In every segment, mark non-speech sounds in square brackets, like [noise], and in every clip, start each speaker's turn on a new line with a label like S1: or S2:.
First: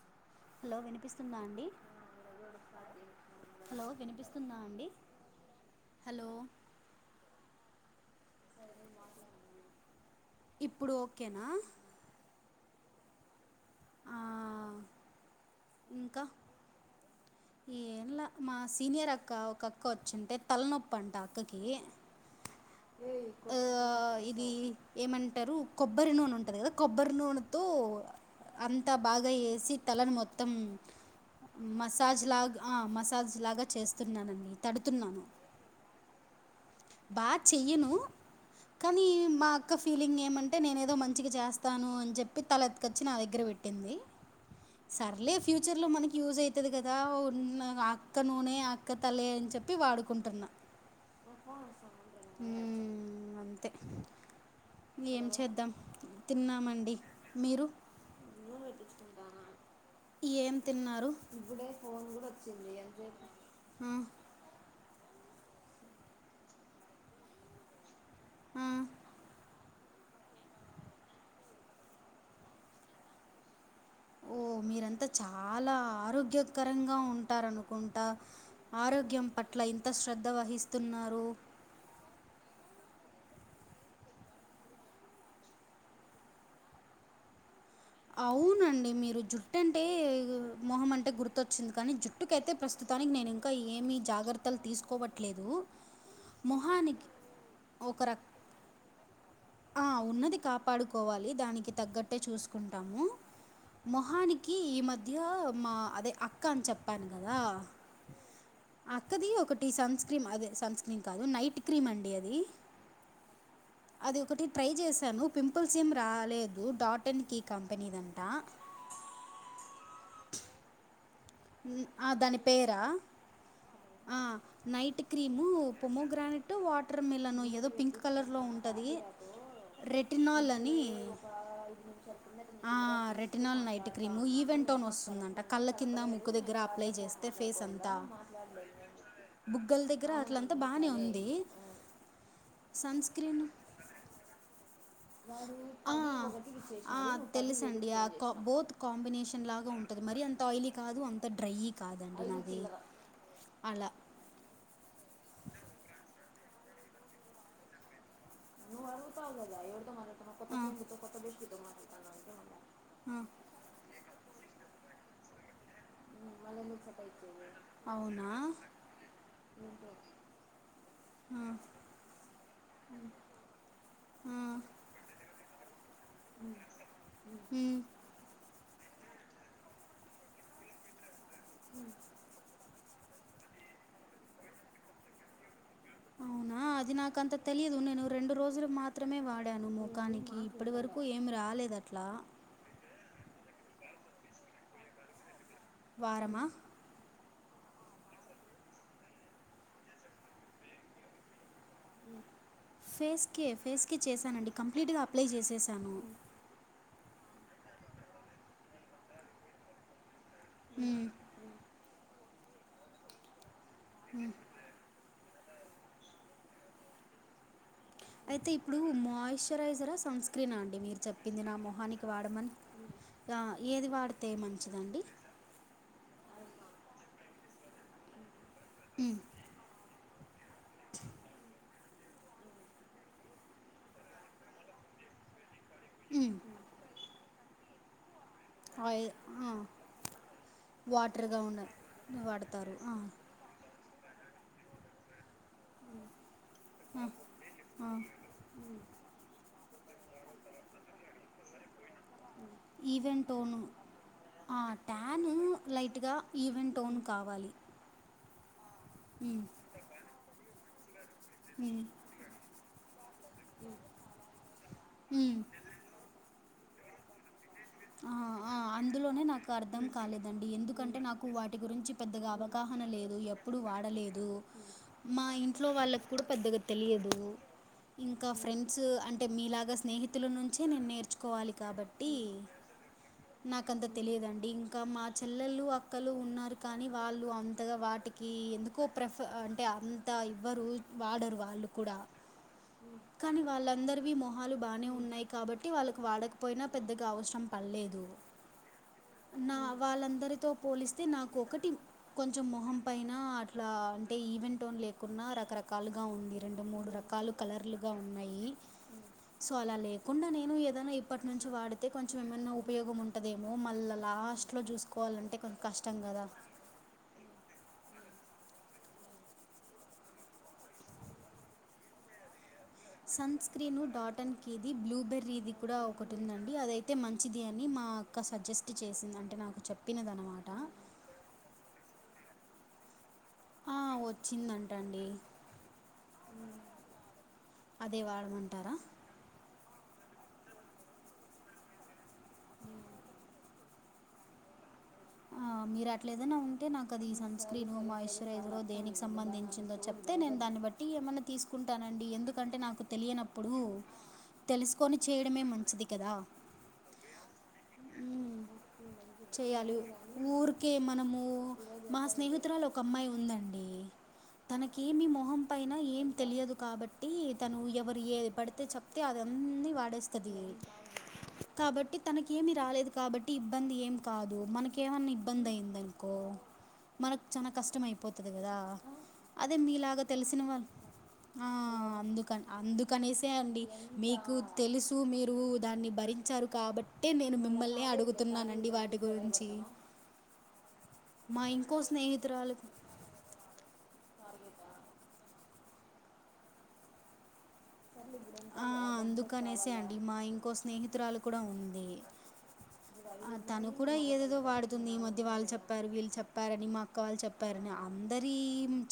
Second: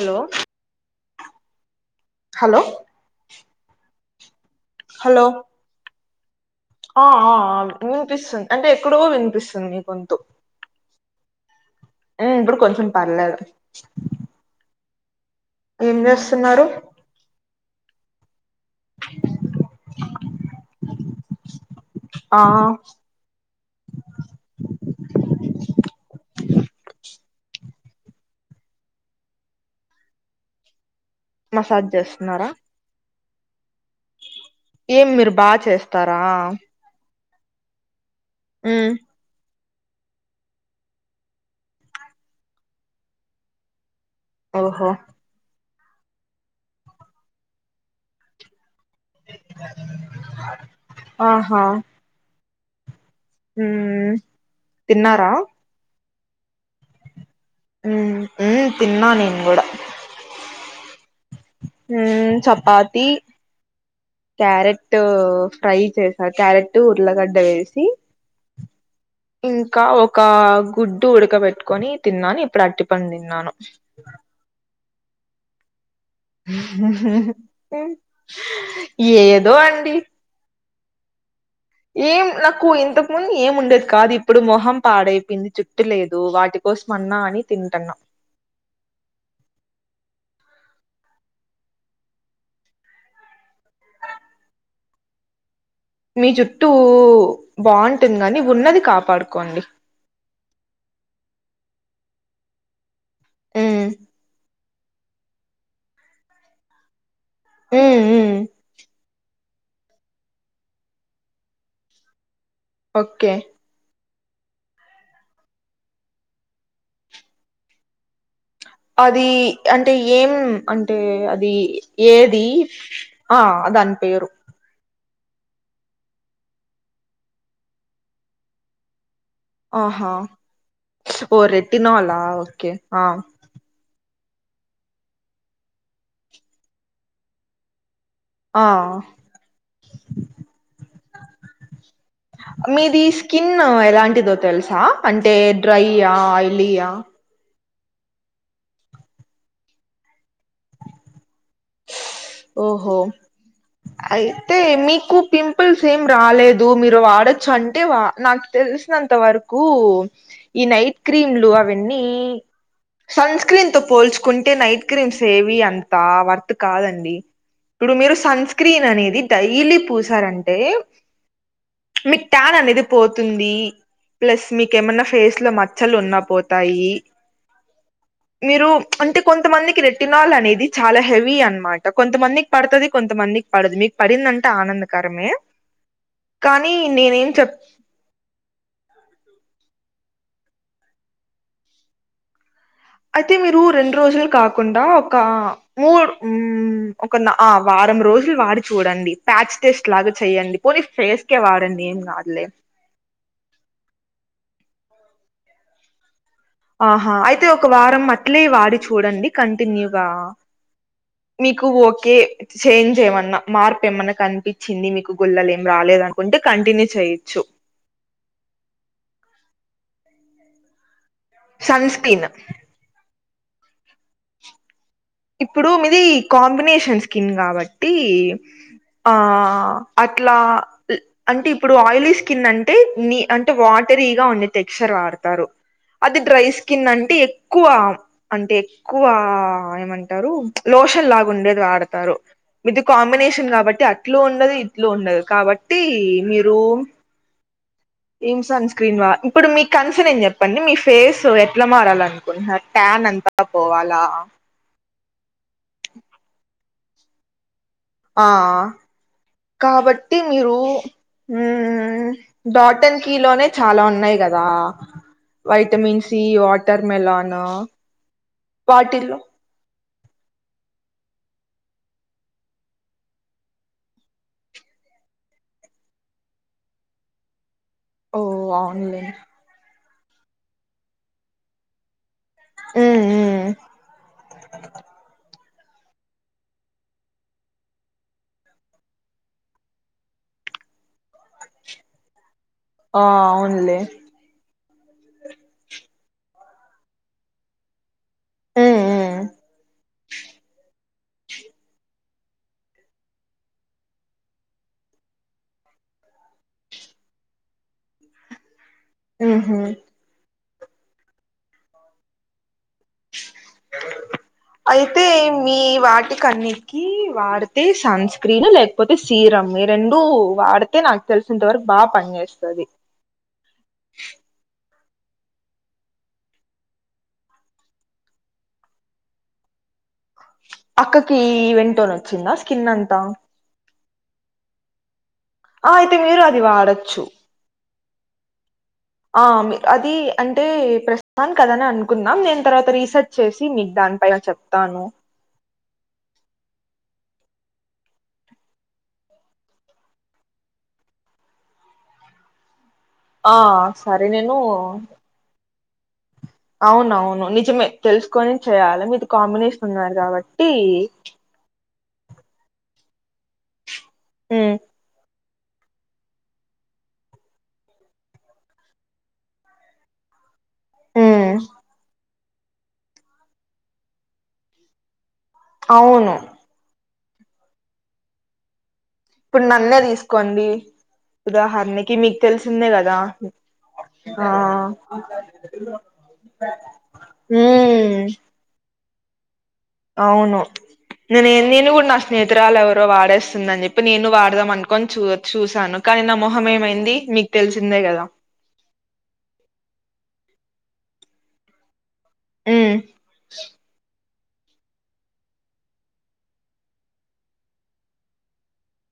S1: Hello
S2: hello వినిపిస్తుందా అండి,
S1: hello
S2: hello వినిపిస్తుందా అం డి
S1: హలో
S2: హలో
S1: ఆ ఆ వినిపిస్తుంది అంటే ఎక్కడవో వినిపిస్తుంది మీ గొంతు.
S2: ఇప్పుడు ఓకేనా?
S1: ఆ ఇప్పుడు కొంచం పర్లేదు
S2: ఆ
S1: ఏం
S2: ఇంకా
S1: చేస్తున్నారు?
S2: ఏంలా మాస్ సీనియర్ అక్క ఒక అక్క వచ్చింటే తలనొప్పంట అక్కకి
S1: ఆ
S2: ఆ ఇది ఏమంటరు కొబ్బరి నూనె ఉంటది కదా కొబ్బరి నూనెతో అంతా బాగా ఈసి తలని మొత్తం
S1: మసాజ్ చేస్తున్నారా?
S2: ఆ మసాజ్ లాగా చేస్తున్నానండి.
S1: ఏం మీరు బా చేస్తారా?
S2: బాగా చెయ్యను
S1: మ్
S2: కానీ మా ఒక ఫీలింగ్ ఏమంటే నేను ఏదో మంచిగా చేస్తాను అని చెప్పి, తలెత్తుకొచ్చి నా దగ్గర పెట్టింది.
S1: ఓహో
S2: సర్లే ఫ్యూచర్ లో మనకి యూజ్ అయితది కదా, ఉన్న అక్క నూనె ఇక్క తలే అని చెప్పి వాడుకుంటున్నా,
S1: ఆహా
S2: ఉమ్ అంతే,
S1: మ్
S2: ఏం
S1: తిన్నారా
S2: చేద్దాం తిన్నామండి మీరు
S1: మ్ మ్ తిన్నా నేను కూడా
S2: ఏం తిన్నారు? ఫోన్ గుడ
S1: మ్
S2: వచ్చింది
S1: చపాతి
S2: అంతే
S1: క్యారెట్ ఫ్రై చేసా. క్యారెట్, ఉర్లగడ్డ వేసి
S2: ఆ.
S1: ఇంకా ఒక గుడ్డు ఉడక పెట్టుకొని తిన్నాను, ఇప్పుడరటి పండు తిన్నాను.
S2: ఓ మీరంతా చాలా ఆరోగ్ గ్యోకరంగా ఉంటారనుకుంటా, ఆరోగ్యం
S1: ఏదో
S2: పట్ల ఇంత
S1: అండి
S2: శ్రద్ ద వహిస్తున్నారు.
S1: ఏం నాకు ఇంతకు ముందు ఏం ఉండేది కాదు ఇప్పుడు మొహం పాడైపోయింది, జుట్టు లేదు వాటి కోసమన్నా అని తింటన్నా.
S2: అవునండి మీరు జుట్టు అంటే మొహం అంటే గుర్తొచ్చింది కానీ జుట్ జుట్టుకైతే ప్రస్తుతానికి నేను ఇంకా ఏమీ జాగ్రత్తలు తీసుకోవట్లేదు.
S1: మీ చుట్టూ
S2: మొహానికి ఒక రక
S1: బాగుంటుందని ఉన్నది కాపాడుకోండి.
S2: ఆ ఉన్నది కాపాడుకోవాలి, దానికి తగ్గట్టే చూసుకుంటాము.
S1: ఉమ్
S2: మొహానికి ఈ మధ్య మా అదే అక్క అని చెప్పాను కదా
S1: ఉమ్ ఉ
S2: అక్కది ఒకటి సన్ స్క్రీమ్ అదే సన్ స్క్రీమ్ కాదు, నైట్ క్రీమ్ అండి అది.
S1: ఓకే
S2: అది ఒకటి ట్రై చేశాను, పింపుల్స్ ఏం రాలేదు డాట్న్ కి కంపెనీదంటా
S1: అది అంటే ఏం అంటే అద్ ది
S2: ఉమ్, ఆ, దాని
S1: ఏది
S2: పేరా
S1: ఆ అదని
S2: ఆ
S1: పేరు
S2: నైట్ క్రీము పొమోగ్రానిట్, వాటర్ మిలనో ఏదో పింక్ కలర్ లో ఉంటది.
S1: ఆహా
S2: రెటినోల్ అని
S1: ఓ రెట్టినాలా ఓకే
S2: ఆ retinol night cream, even tone వస్తుందంట కళ్ళ కింద ముక్కు దగ్గర అప్లై చేస్తే ఫేస్ ఎంతా.
S1: ఆ
S2: బుగ్గల దగ్గర అట్లంతా బానే ఉంది సన్
S1: మీది
S2: స్క్రీన్
S1: స్కిన్ ఎలాంటిదో తెలుసా అంటే
S2: ఆ
S1: డ్రైయ్యా ఆయిలీయా
S2: ఆ తెలుసండి ఆ కా బోత్ కాంబినేషన్ లాగా ఉంటది మరి అంత ఆయిలీ కాదు అంత్ అంత డ్రై య్యి కాదండి నా
S1: ఓహో అయి తే మీకు పింపుల్స్ ఏం రాలేదు మీరు వాడొచ్చు అంటే వా నాక్ తెలిసినంత వరకు
S2: ఆ
S1: ఈ నైట్ క్రీమ్లు అవేన్నీ
S2: ఆ
S1: సన్ స్క్రీన్ తో పోల్చుకుంటే నైట్ క్రీమ్స్ ఏవి అంత వర్త్ కాదండి ఇప్పుడు మీరు
S2: అవునా
S1: సన్ స్క్రీన్ అనేది డైలీ పూసారంటే
S2: ఆ
S1: మీక్ టాన్ అనేది పోతుంది
S2: ఆ
S1: ప్లస్ మీకేమన్నా ఫేస్ లో మచ్చలు ఉన్నప్ పోతాయి
S2: ఉమ్
S1: మీరు అంటే కొంతమందికి రెటినాల్ అనేది చాలా హెవీ అన్మాట కొంతమంది పడుతుది కొంతమందిక్ పడదు మీకు పడిందంటే ఆనందకరమే
S2: అవునా
S1: కానీ
S2: అది
S1: నేనేం
S2: నాకంత
S1: చెప్
S2: తెలియదు నేనూ రెండు రోజులు మాత్రమే వాడాను మొఖానికి ఇప్పడి వరకు ఏమి రాలేదట్లా
S1: అయితే మీరు రెండ్ రోజుల్ కాకుండా ఒకా
S2: వారమా
S1: ఒక నా అ వారం రోజులు వాడి చూడండి ప్యాచ్ టెస్ట్ లాగా చెయ్యడి పోనీ ఫేస్ క్కే వాడండి ఏం గాదులే
S2: ఫేస్కే ఫేస్కే చేశానండి కంప్లీట్గా అప్లై చేసేసాను
S1: ఆహా అయితే ఒక వారం అట్లే వాడి చూడండి కంటిన్యూగా
S2: ఉమ్
S1: మీకు ఓకే చేంజ్ ఏమన్నా మార్ప్ ఏమన్నా కనిపి చిన్ని మీకు గొల్లల్ ఏం రాలేదనుకుంటే కంటిన్యూ చేయిచ్చు
S2: అయితే ఇప్పుడు మాయిశ్చరైజరా సన్ స్క్రీనా అండి మీరు చెప్పింది నా
S1: సన్
S2: మొహానికి
S1: స్క్రీన్
S2: వాడమన్ గా ఏది వాడితే మంచిదండి
S1: ఇప్పుడు మీది కాంబినేషన్ స్కిన్ గావట్టి ఆ
S2: మ్మ్.
S1: అట్లా ల్ అంటే ఇప్పుడు ఆయిలీ స్కిన్ అంటే నీ అంటే వాటరీగా ఉండే టెక్స్చర్ వాడతారు అది
S2: మ్మ్.
S1: డ్రై స్కిన్ అంటే ఎక్కువ అంటే
S2: ఆయిల్
S1: ఎక్కువా ఏమన్ టరు లోషన్ లాగ్
S2: వాటర్గా
S1: ఉండేది
S2: ఉండ
S1: వాడతారు
S2: వాడతారు
S1: ఇది
S2: ఆ.
S1: కాంబినేషన్ కాబట్టి అట్ ఇట్లో ఉండదు ఇట్లో ఉండదు కాబట్టి మీరూ
S2: అహ్ ఆ
S1: ఏం సన్ స్క్రీన్ వా ఇప్పుడు మీ కన్సన్ ఏం చెప్పండి మీ ఫేస్ ఎట్లా మారాలనుకుంటున్నారు ట్యాన్
S2: ఈవెంట్
S1: అంతా
S2: ఓను
S1: పోవాలా
S2: ఆ ట్యాను లైట్గా ఈవెంట్ ఓన్ కావాలి
S1: ఆ
S2: ఉమ్,
S1: కాబట్టి మీరు
S2: ఉమ్,
S1: ఊమ్ డాటన్ కీ లోనే చాలా ఉన్నాయి గదా
S2: ఉమ్.
S1: వైటమిన్ సి వాటర్ మెలనా
S2: ఆ, ఆ,
S1: వాటి ల్లో
S2: అందులోనే నాకు అర్థం కాలేదండి ఎందుకంటే నాకు వాటి గురించి పెద్దగా అవగాహన లేదు ఎప్పుడు వాడలేదు మా ఇంట్లో వాళ్ళక్కూడా పెద్దగా తెలియదు
S1: ఓ
S2: ఇంకా ఫ్రెండ్స్
S1: అవునులే
S2: అంటే మీలాగా స్నేహితుల నుంచే నేను నేర్చుకోవాలి కాబ ట్టి
S1: మ్మ్ మ్మ్
S2: నాకంత తెలియదండి ఇంకా మా చె ల్లలు అక్కలు ఉన్నారు కానీ వాళ్ళు అంతగా వాటికి ఎందుకో ప్రిఫ అ అంటే అన్ తా ఇవ్వరు వాడరు వాళ్ళు కూడా
S1: ఆ
S2: కానీ
S1: అవునులే
S2: వాళ్ళందరివి మోహ్ హాలు బానే ఉన్నాయి కాబట్టి వాళ్ళక్ వాడకపోయినా పెద్దగా అవసరం పల్లేదు
S1: మ్మ్ మ్మ్
S2: నా వాళ్ళందరితో పోలిస్తే నాకొకటి కొంచెం మొహం పైన అట్లా అంటే ఈవెంట్ టోన్ లేకున్నా రకరకాలుగా ఉంది, రెండు మూడు రకాలు కలర్లుగా ఉన్నాయి
S1: మ్మ్
S2: సో
S1: హ్మ్
S2: అలా లేకుండా నేను ఏదైనా ఇప్పటి నుంచి వాడితే కొంచెం ఏమనా ఉపయోగం ఉంటదే మళ్ళా లాస్ట్ లో చూసుకోవాలంటే కొంచం కష్టం కదా
S1: నాకి వాడితే సన్ స్క్రీన్ లేకపోతే సీరమ్ ఈ రెండు వాడితే నాకు తెలిసినంత వరకు బాగా పనిచేస్తది.
S2: సన్ స్క్రీను డాటన్ కి ఇది బ్లూబెర్రీ ఇది కూడా ఒకటి ఉందండి అదయితే మంచిది అని మా క్క సజెస్ట్ చేసింది అంటే నాకు చెప్పినదనమాట
S1: అక్కకి ఈవెన్ టోన్ వచ్చిందా స్కిన్ అంతా
S2: ఆ వచ్చిందంట అండి
S1: ఆ అయితే మీరు అది వాడొచ్చు
S2: అదే వాడమంటారా?
S1: ఆ అది అంటే ప్రస్తుతానికి అదని అను కున్నాం నేను తర్వాత రీసెర్చ్ చేసి మీకు దాని పైన చెప్తాను.
S2: మీరు అట్ల ఏదైనా ఉంటే నాకు అది సన్ స్క్రీనో, మాయిశ్చరైజరో దేనికి సంబంధించిందో చెప్ తే నేను దాన్ని బట్టి ఏమన్నా తీసుకుంటానండి ఎందుకంటే నాకు
S1: ఆ!
S2: తెలియనప్పుడు
S1: సరే నేను
S2: తెలుసుకొని చేయడమే మంచిది కదా.
S1: అవునవును నిజమే తెలుసుకొని చేయాలి మీది కాంబినేషన్
S2: చేయాలి
S1: అన్నారుగా
S2: ఊరికే మనము మా స్నేహితురాలు ఒక అమ్మాయి ఉందండి,
S1: హ్మ్.
S2: తనకేమి మొహం పైన ఏం తెలియదు కాబట్టి తను ఎవరు ఏది పడితే చెప్తే అది అన్నీ వాడేస్తది.
S1: హ్మ్.
S2: కాబట్టి తనకి ఏమి రాలేదు కాబట్టి ఇబ్బంది ఏమి కాదు, మనకి ఏమన్నా ఇబ్బంది అయిందనుకో,
S1: అవును.
S2: మనకు చానా కష్టం అయిపోతది కదా.
S1: ఇప్పుడు
S2: అదే
S1: నన్నే
S2: మీలాగ తెలిసిన
S1: తీసుకోండి.
S2: వాళ్ళు ఆ
S1: ఉదాహరణకి మీకు
S2: అందుకని
S1: తెలిసిందే కదా!
S2: అందుకనేసే అండి
S1: ఆ!
S2: మీకు తెలుసు మీరు దాన్ని భరి చ్చరు కాబట్టే నేను మిమ్మల్ని
S1: హ్మ్.
S2: అడుగుతున్నానండి వాటి గురించి
S1: అవును, నేనే
S2: మా
S1: నేను
S2: ఇంకో
S1: కూడా నా స్నేహితురాలు ఎవరో వాడేస్తుందని చెప్ ప్పి నేను వాడదాం అనుకోని చూ చూసాను కానీ నా మొహం ఏమైంది మీకు తెలిసిందే కదా.
S2: ఆ అందుకనేసే అండి మా ఇంకో స్నేహితురాలు కూడా ఉంది.
S1: హ్మ్.
S2: ఆ తను కూడా ఏదేదో వాడు తుంది ఈ మధ్య వాళ్ళు చెప్పారు, వీళ్ళు చెప్పారని, మా అక్క వాళ్ళు చెప్పారని అందరి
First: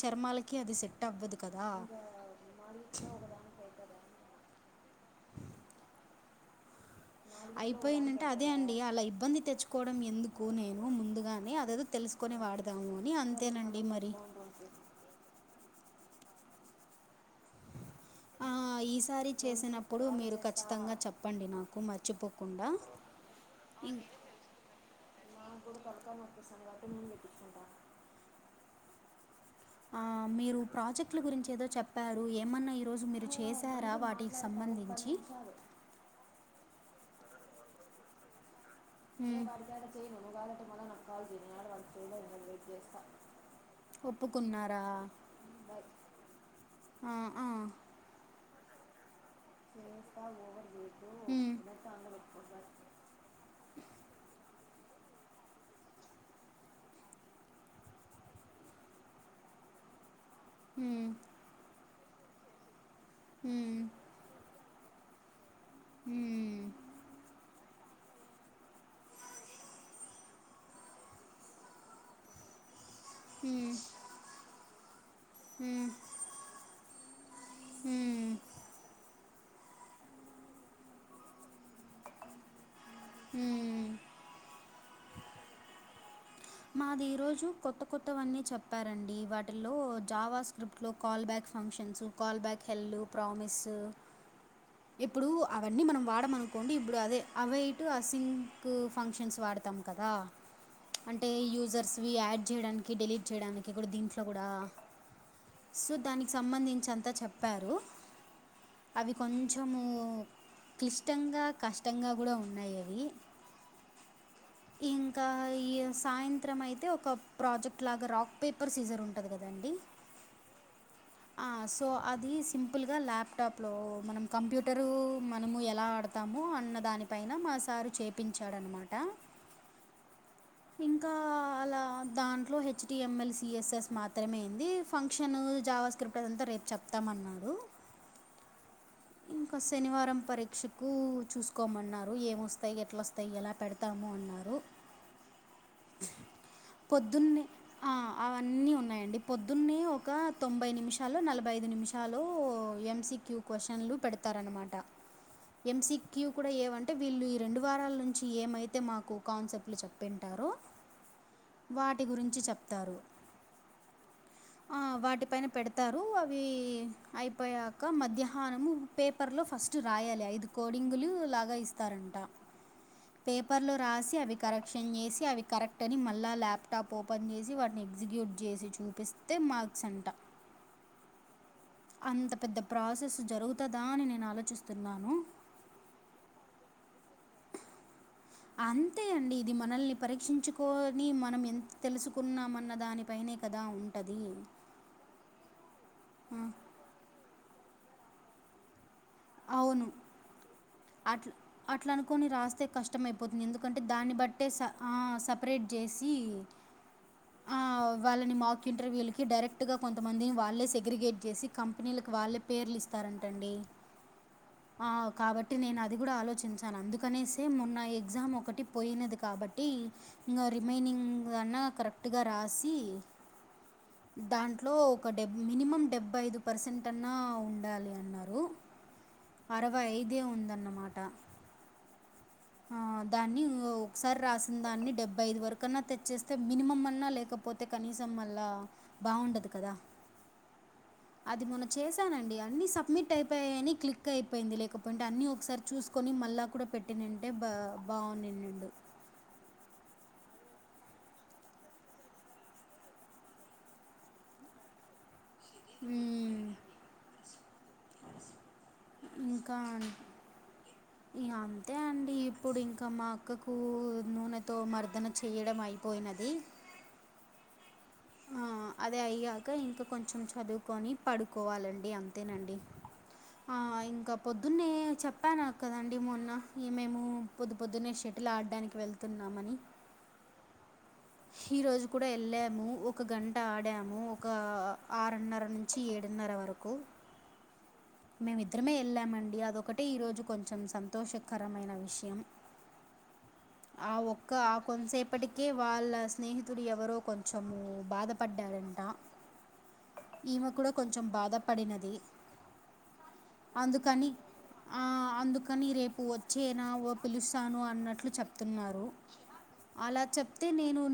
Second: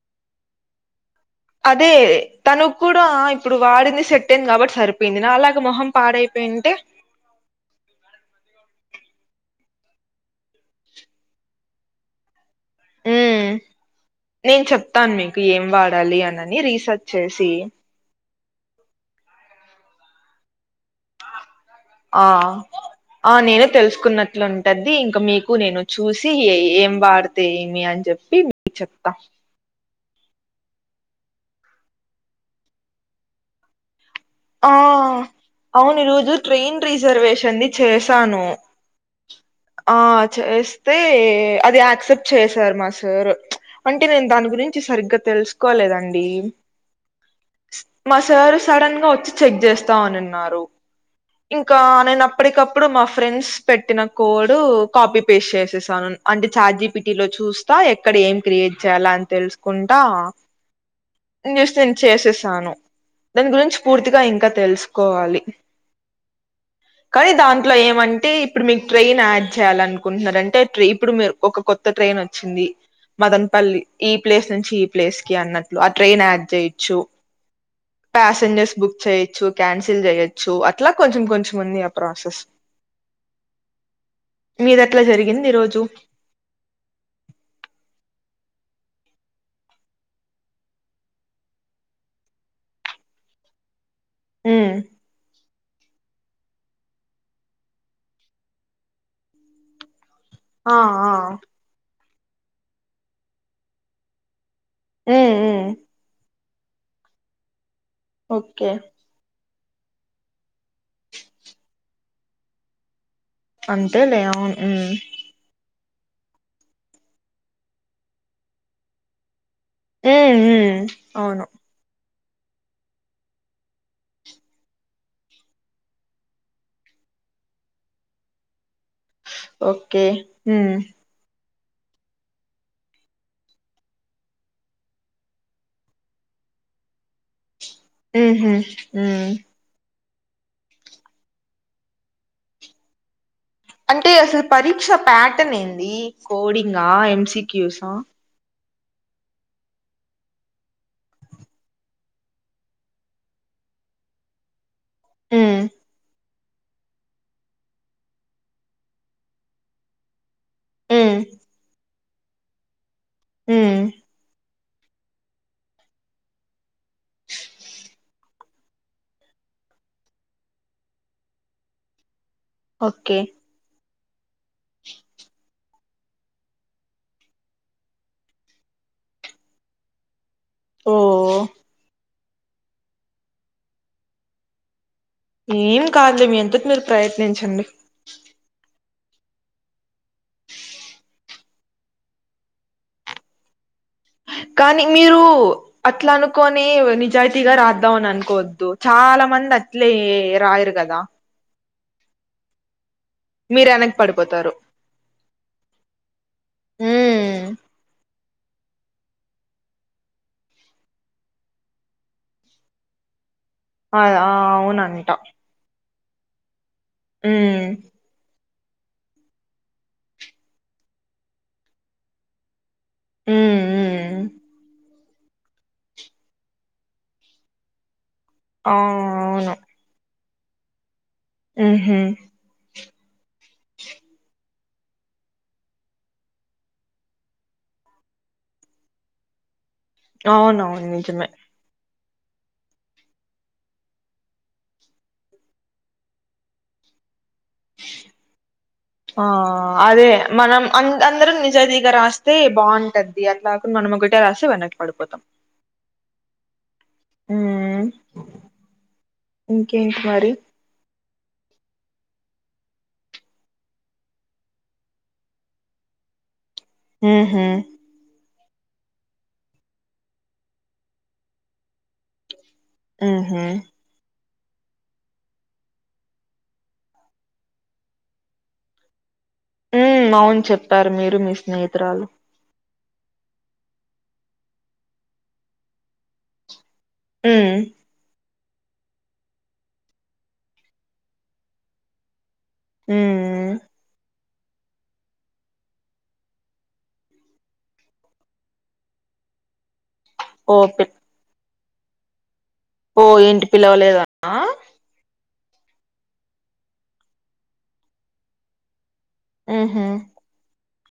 S2: చర్మాలకి అది సెట్ అవ్వదు. కదా
S1: అదేే, తను కూడా ఇప్పుడు వాడింది సెట్ అయింది కాబట్టి సరిపోయింది నాలాగ మొహం పాడైపోయింటే
S2: అయిపోయినంటే అదే అండి అలా ఇబ్బంది తెచ్చుకోవడం ఎందుకు నేను ముందుగానే అదేదో తెలుసు కుని వాడదాము అని
S1: ఉమ్
S2: అంతేనండి మరి
S1: నేను చెప్తాను మీకు ఏం వాడాలి అనని రీసెర్చ్ చేసి
S2: ఆ ఈసారి చేసినప్పుడు మీరు ఖచ్చితంగా చెప్ పండి నాకు
S1: ఆ
S2: మర్చిపోకుండా
S1: ఆ నేను తెలుసుకున్నట్లుంటది ఇంక మీకు నేను చూసి ఏం వాడితే ఏమి అని చెప్పి చెప్తా
S2: ఆ మీరు ప్రాజెక్ట్ల గురించి ఏదో చెప్పార, ఏమన్నా ఈ రోజు మీరు చేశారా వాటి
S1: ఆ
S2: సంబంధించి
S1: అవును ఈ రోజు ట్రైన్ రిజర్వేషన్ ని చేశాను ఆ చేస్తే అది యాక్సెప్ట్ చేశారు మా
S2: హ్మ్
S1: సార్ అంటే నేను దాని గురించి సరిగ్గా తెలుసుకోలేదండి
S2: ఆ ఆ
S1: మా సారు సడన్ గా వచ్చి చెక్ చేస్తాననిన్నారు
S2: మ్మ్.
S1: ఇంకా నేను అప్పటికప్పుడు మా ఫ్రెండ్స్ పెట్టిన కోల్ కాపీ పేస్ట్ చేసేసాను అంటే చార్జిపిటి లో చూస్తా ఎక్కడ ఏం క్రియేట్ చేయ్యాల అని తెలుసు కుంట
S2: మ్మ్.
S1: [unintelligible] నేను చేసేసాను దాని గురించి
S2: మ్మ్,
S1: పూర్తి తెలుసుకోవాలి
S2: హ్మ్
S1: కానీ దాంట్లో ఏమంటే ఇప్పుడు మీకు ట్రైన్ యాడ్ చేయాలినుకుంటున్నారంటే ఇప్పుడు మీరు ఒక కొత్ కొత్త ట్రైన్ వచ్చింది మదన్పల్లి ఈ ప్లేస్ నుంచి ప్లేస్ కి అన్నట్లు ఆ ట్రేన్ ఆడ్ చెయొచ్చు
S2: మ్మ్,
S1: పాసింజర్స్ బుక్ చేయొచ్చు క్యాన్సిల్ చెయొచ్చు అట్లా కొంచెం కొంచెం ఉంది ఆ ప్రాసెస్
S2: హ్మ్
S1: మీదెట్ల జరిగింది ఈరోజు
S2: మాది ఈ రోజు కొత్త కొత్తవన్నీ చెప్పారండి వాటిలో జావా స్క్రిప్ ఇంట్లో callback functions callback హెల్ ప్రామిసు
S1: హ్మ్
S2: ఇప్పుడు అవన్నీ మనం వాడమనుకోండి ఇప్పుడు అదే అవేటు ఆ సింక్ ఫంక్షన్స్ వాడతాం కదా
S1: ఆ ఆ
S2: అంటే యూజర్స్వి యాడ్ చేయడానికి డెలీట్ చేయడానికి గూడా దీంట్లో గూడా
S1: ఆ
S2: సో దానికి సంబంధించి అంతా చెప్పారు
S1: ఓకే
S2: అవి కొంచెము క్లిష్టంగా కష్టంగా గూడా ఉన్నాయ్ అవి
S1: అంతేలే అవున్ హ్మ్
S2: ఇంకా ఈ సాయంత్రం అయితే ఒక ప్రాజెక్ట్ లాగా రాక్ పేపర్ సీజర్ ఉంటంది కదండి
S1: హ్మ్ హు అవును
S2: సో అది సింపుల్గా ల్యాప్టాప్లో మనం కంప్యూటరు మనము ఎలా ఆడతాము అన్న దాని పైన మా సారు చేపించాడన్నమాట
S1: ఓకే హ్మ్
S2: క్క అలా దాంట్లో H T M L C S S మాత్రమే యెంది ఫంక్షన్ జావా స్క్రిప్ట్ అదంతా రేపు చెప్ త్తమన్నారు
S1: హ్మ్ హు హ్మ్
S2: ఒక శనివారం పరీక్షకు చూసుకోమన్నారు ఏమొస్తయ్ ఎట్లొస్తయ్ ఎలా పెడ్
S1: అంటే అసలు పరీక్ష ప్యాటర్న్ ఏంది కోడింగ ఎం సి
S2: పొద్దున్నే
S1: క్యు
S2: ఆ!
S1: సా
S2: అవన్నీ ఉన్నాయండి పొద్దున్నే ఒక తొంభై నిమిషాలొ నలభై ఐదు నిమిషాలొ ఎంసి క్యూ క్వశ్చన్లు పెడతారన్నమాట
S1: ఉమ్
S2: ఎంసీ క్యూ కుడా ఏవన్టే వీళ్ళు ఈ రెండు వారాల నుంచి ఏమైతే మాకు కాన్సెప్ట్లు చెప్పింటారొ
S1: ఉమ్
S2: వాటి గురించి చెప్తారు
S1: హ్మ్
S2: హా వాటిపైన పెడతారు అవి అయిపోయాక మధ్యాహానము పేపర్లో ఫస్ట్ రాయాలి ఐదు కోడింగులు లాగా ఇస్తారంట
S1: ఓకే
S2: పేపర్లో రాసి అవి కరెక్షన్ చేసి అవి కరెక్ట్ అని మళ్ళా ల్యాప్టాప్ ఓపెన్ చేసి వాటిని ఎగ్జిక్యూట్ చేసి చూపిస్తే మార్క్స్ అంట
S1: ఓ
S2: అంత పెద్ద ప్రాసెస్ జరుగుతుందా అని నేను ఆలోచిస్తున్నాను
S1: ఏం కాదు మీ అంతటి మీరు ప్రయత్నించండి
S2: అంతే అండి ఇది మనల్ని పరీక్షించుకొని మనం ఎంత తెలుసుకున్నామన్న దానిపైనే కదా ఉ ఉంటది
S1: కానీ మీరు అట్లా అనుకోని నిజాయితీగా రాద్దాం అని అనుకోవద్దు చాలా మంది అట్లే రాయరు కదా
S2: అట్ అట్లా అనుకని రాస్తే కష్టమయిపోతుంది
S1: మీరు
S2: ఎందుకంటే
S1: వెనక్కి
S2: దాన్ని బట్టే
S1: పడిపోతారు
S2: స ఆ సపరేట్ చేసి ఆ వాళ్ళని మాక్ ఇంటర్వ్యూలకి డైరెక్ట్గా కొంతమందిని వాళ్ళే సెగ్రిగేట్ చేసి కంపెనీలకు వాళ్ళే పేర్లు ఇస్తారంటండి
S1: అ అవునంటా
S2: బట్టి నేను అది కూడా ఆలోచించాను అందుకనేసే
S1: ఉమ్
S2: మొన్న ఎగ్జామ్ ఒకటి పోయినది కాబట్టి ఇంకా రిమైనింగ్ అన్నా కరెక్ట్గా రాసి
S1: ఉమ్ ఉమ్
S2: సి దాంట్లో ఒక డెబ్ మినిమం డెబ్బై ఐదు పర్సెంట్ అన్నా ఉండాలి అన్నారు
S1: ఆ అవును
S2: ఇరవై ఐదే ఉందన్నమాట
S1: ఆహా
S2: ఆ దాన్ని ఒకసారి రాసిన దాన్ని డెబ్బై ఐదు వరకు అన్నా తెచ్చేస్తే మినిమం అన్నా లేకపోతే కనీసం మళ్ళా బాగుండదు కదా
S1: అవునవును నిజమే
S2: అది మొన్న చేశానండి అన్ని సబ్మిట్ అయిపోయాయని క్లిక్ అయిపోయింది లేకపోయితేే అన్ని ఒకసారి చూసి కని మళ్ళా కూడా పెట్టిన అంటే బా బాగుంనిన్నిండు
S1: ఆ అదే మనం అందరం నిజాయితీగా రాస్తే బాగుంటది అది అట్లాకుడా మనం ఒకటే రాసి వెనక్కి పడిపోతాం
S2: మ్
S1: ఉమ్ ఇంకేంటి మరి
S2: ఇ అంతే అండి ఇప్పుడు ఇంకా మా అక్కకు నూనెతో మర్దన చేయడం అయిపోయినది
S1: ఉహూ
S2: ఆ, అదే అయ్యాక ఇంకా కొంచెం చదువుకొని పడుకోవాలండి అంతేనండి
S1: ఉహు
S2: ఆ ఇంకా పొద్దున్నే చెప్పాను కదండి మొన్న మేము పొద్దు పొద్దున్నే షటిల్ ఆడడానికి వెళ్తున్నామని
S1: ఉ అవును చెప్పారు మీరు మీ
S2: ఈ రోజు కూడా
S1: స్నేహితురాలు
S2: వెళ్ళాము ఒక గంట ఆడాము ఒక ఆరున్నర నుంచి ఏడున్నర వరకు
S1: ఆ
S2: మేమిద్దరమే వెళ్ళామండి అదొకటే ఈరోజు కొంచెం సంతోషకరమైన విషయం
S1: హ
S2: ఆ ఒక్క ఆ కొంతసేపటికే వాళ్ళ స్నేహితుడు ఎవరో కొంచెం బాధపడ్డారంట ఈమె
S1: ఓ
S2: కూడా
S1: పి
S2: కొంచెం బాధపడినది
S1: ఓ ఏంటి
S2: అందుకని
S1: పిలవలేదనా
S2: ఆ అందుకని రేపు వచ్చేనా పిలుస్తాను అన్నట్లు చెప్తున్నారు
S1: ఉహు
S2: అలా చెప్తే నేను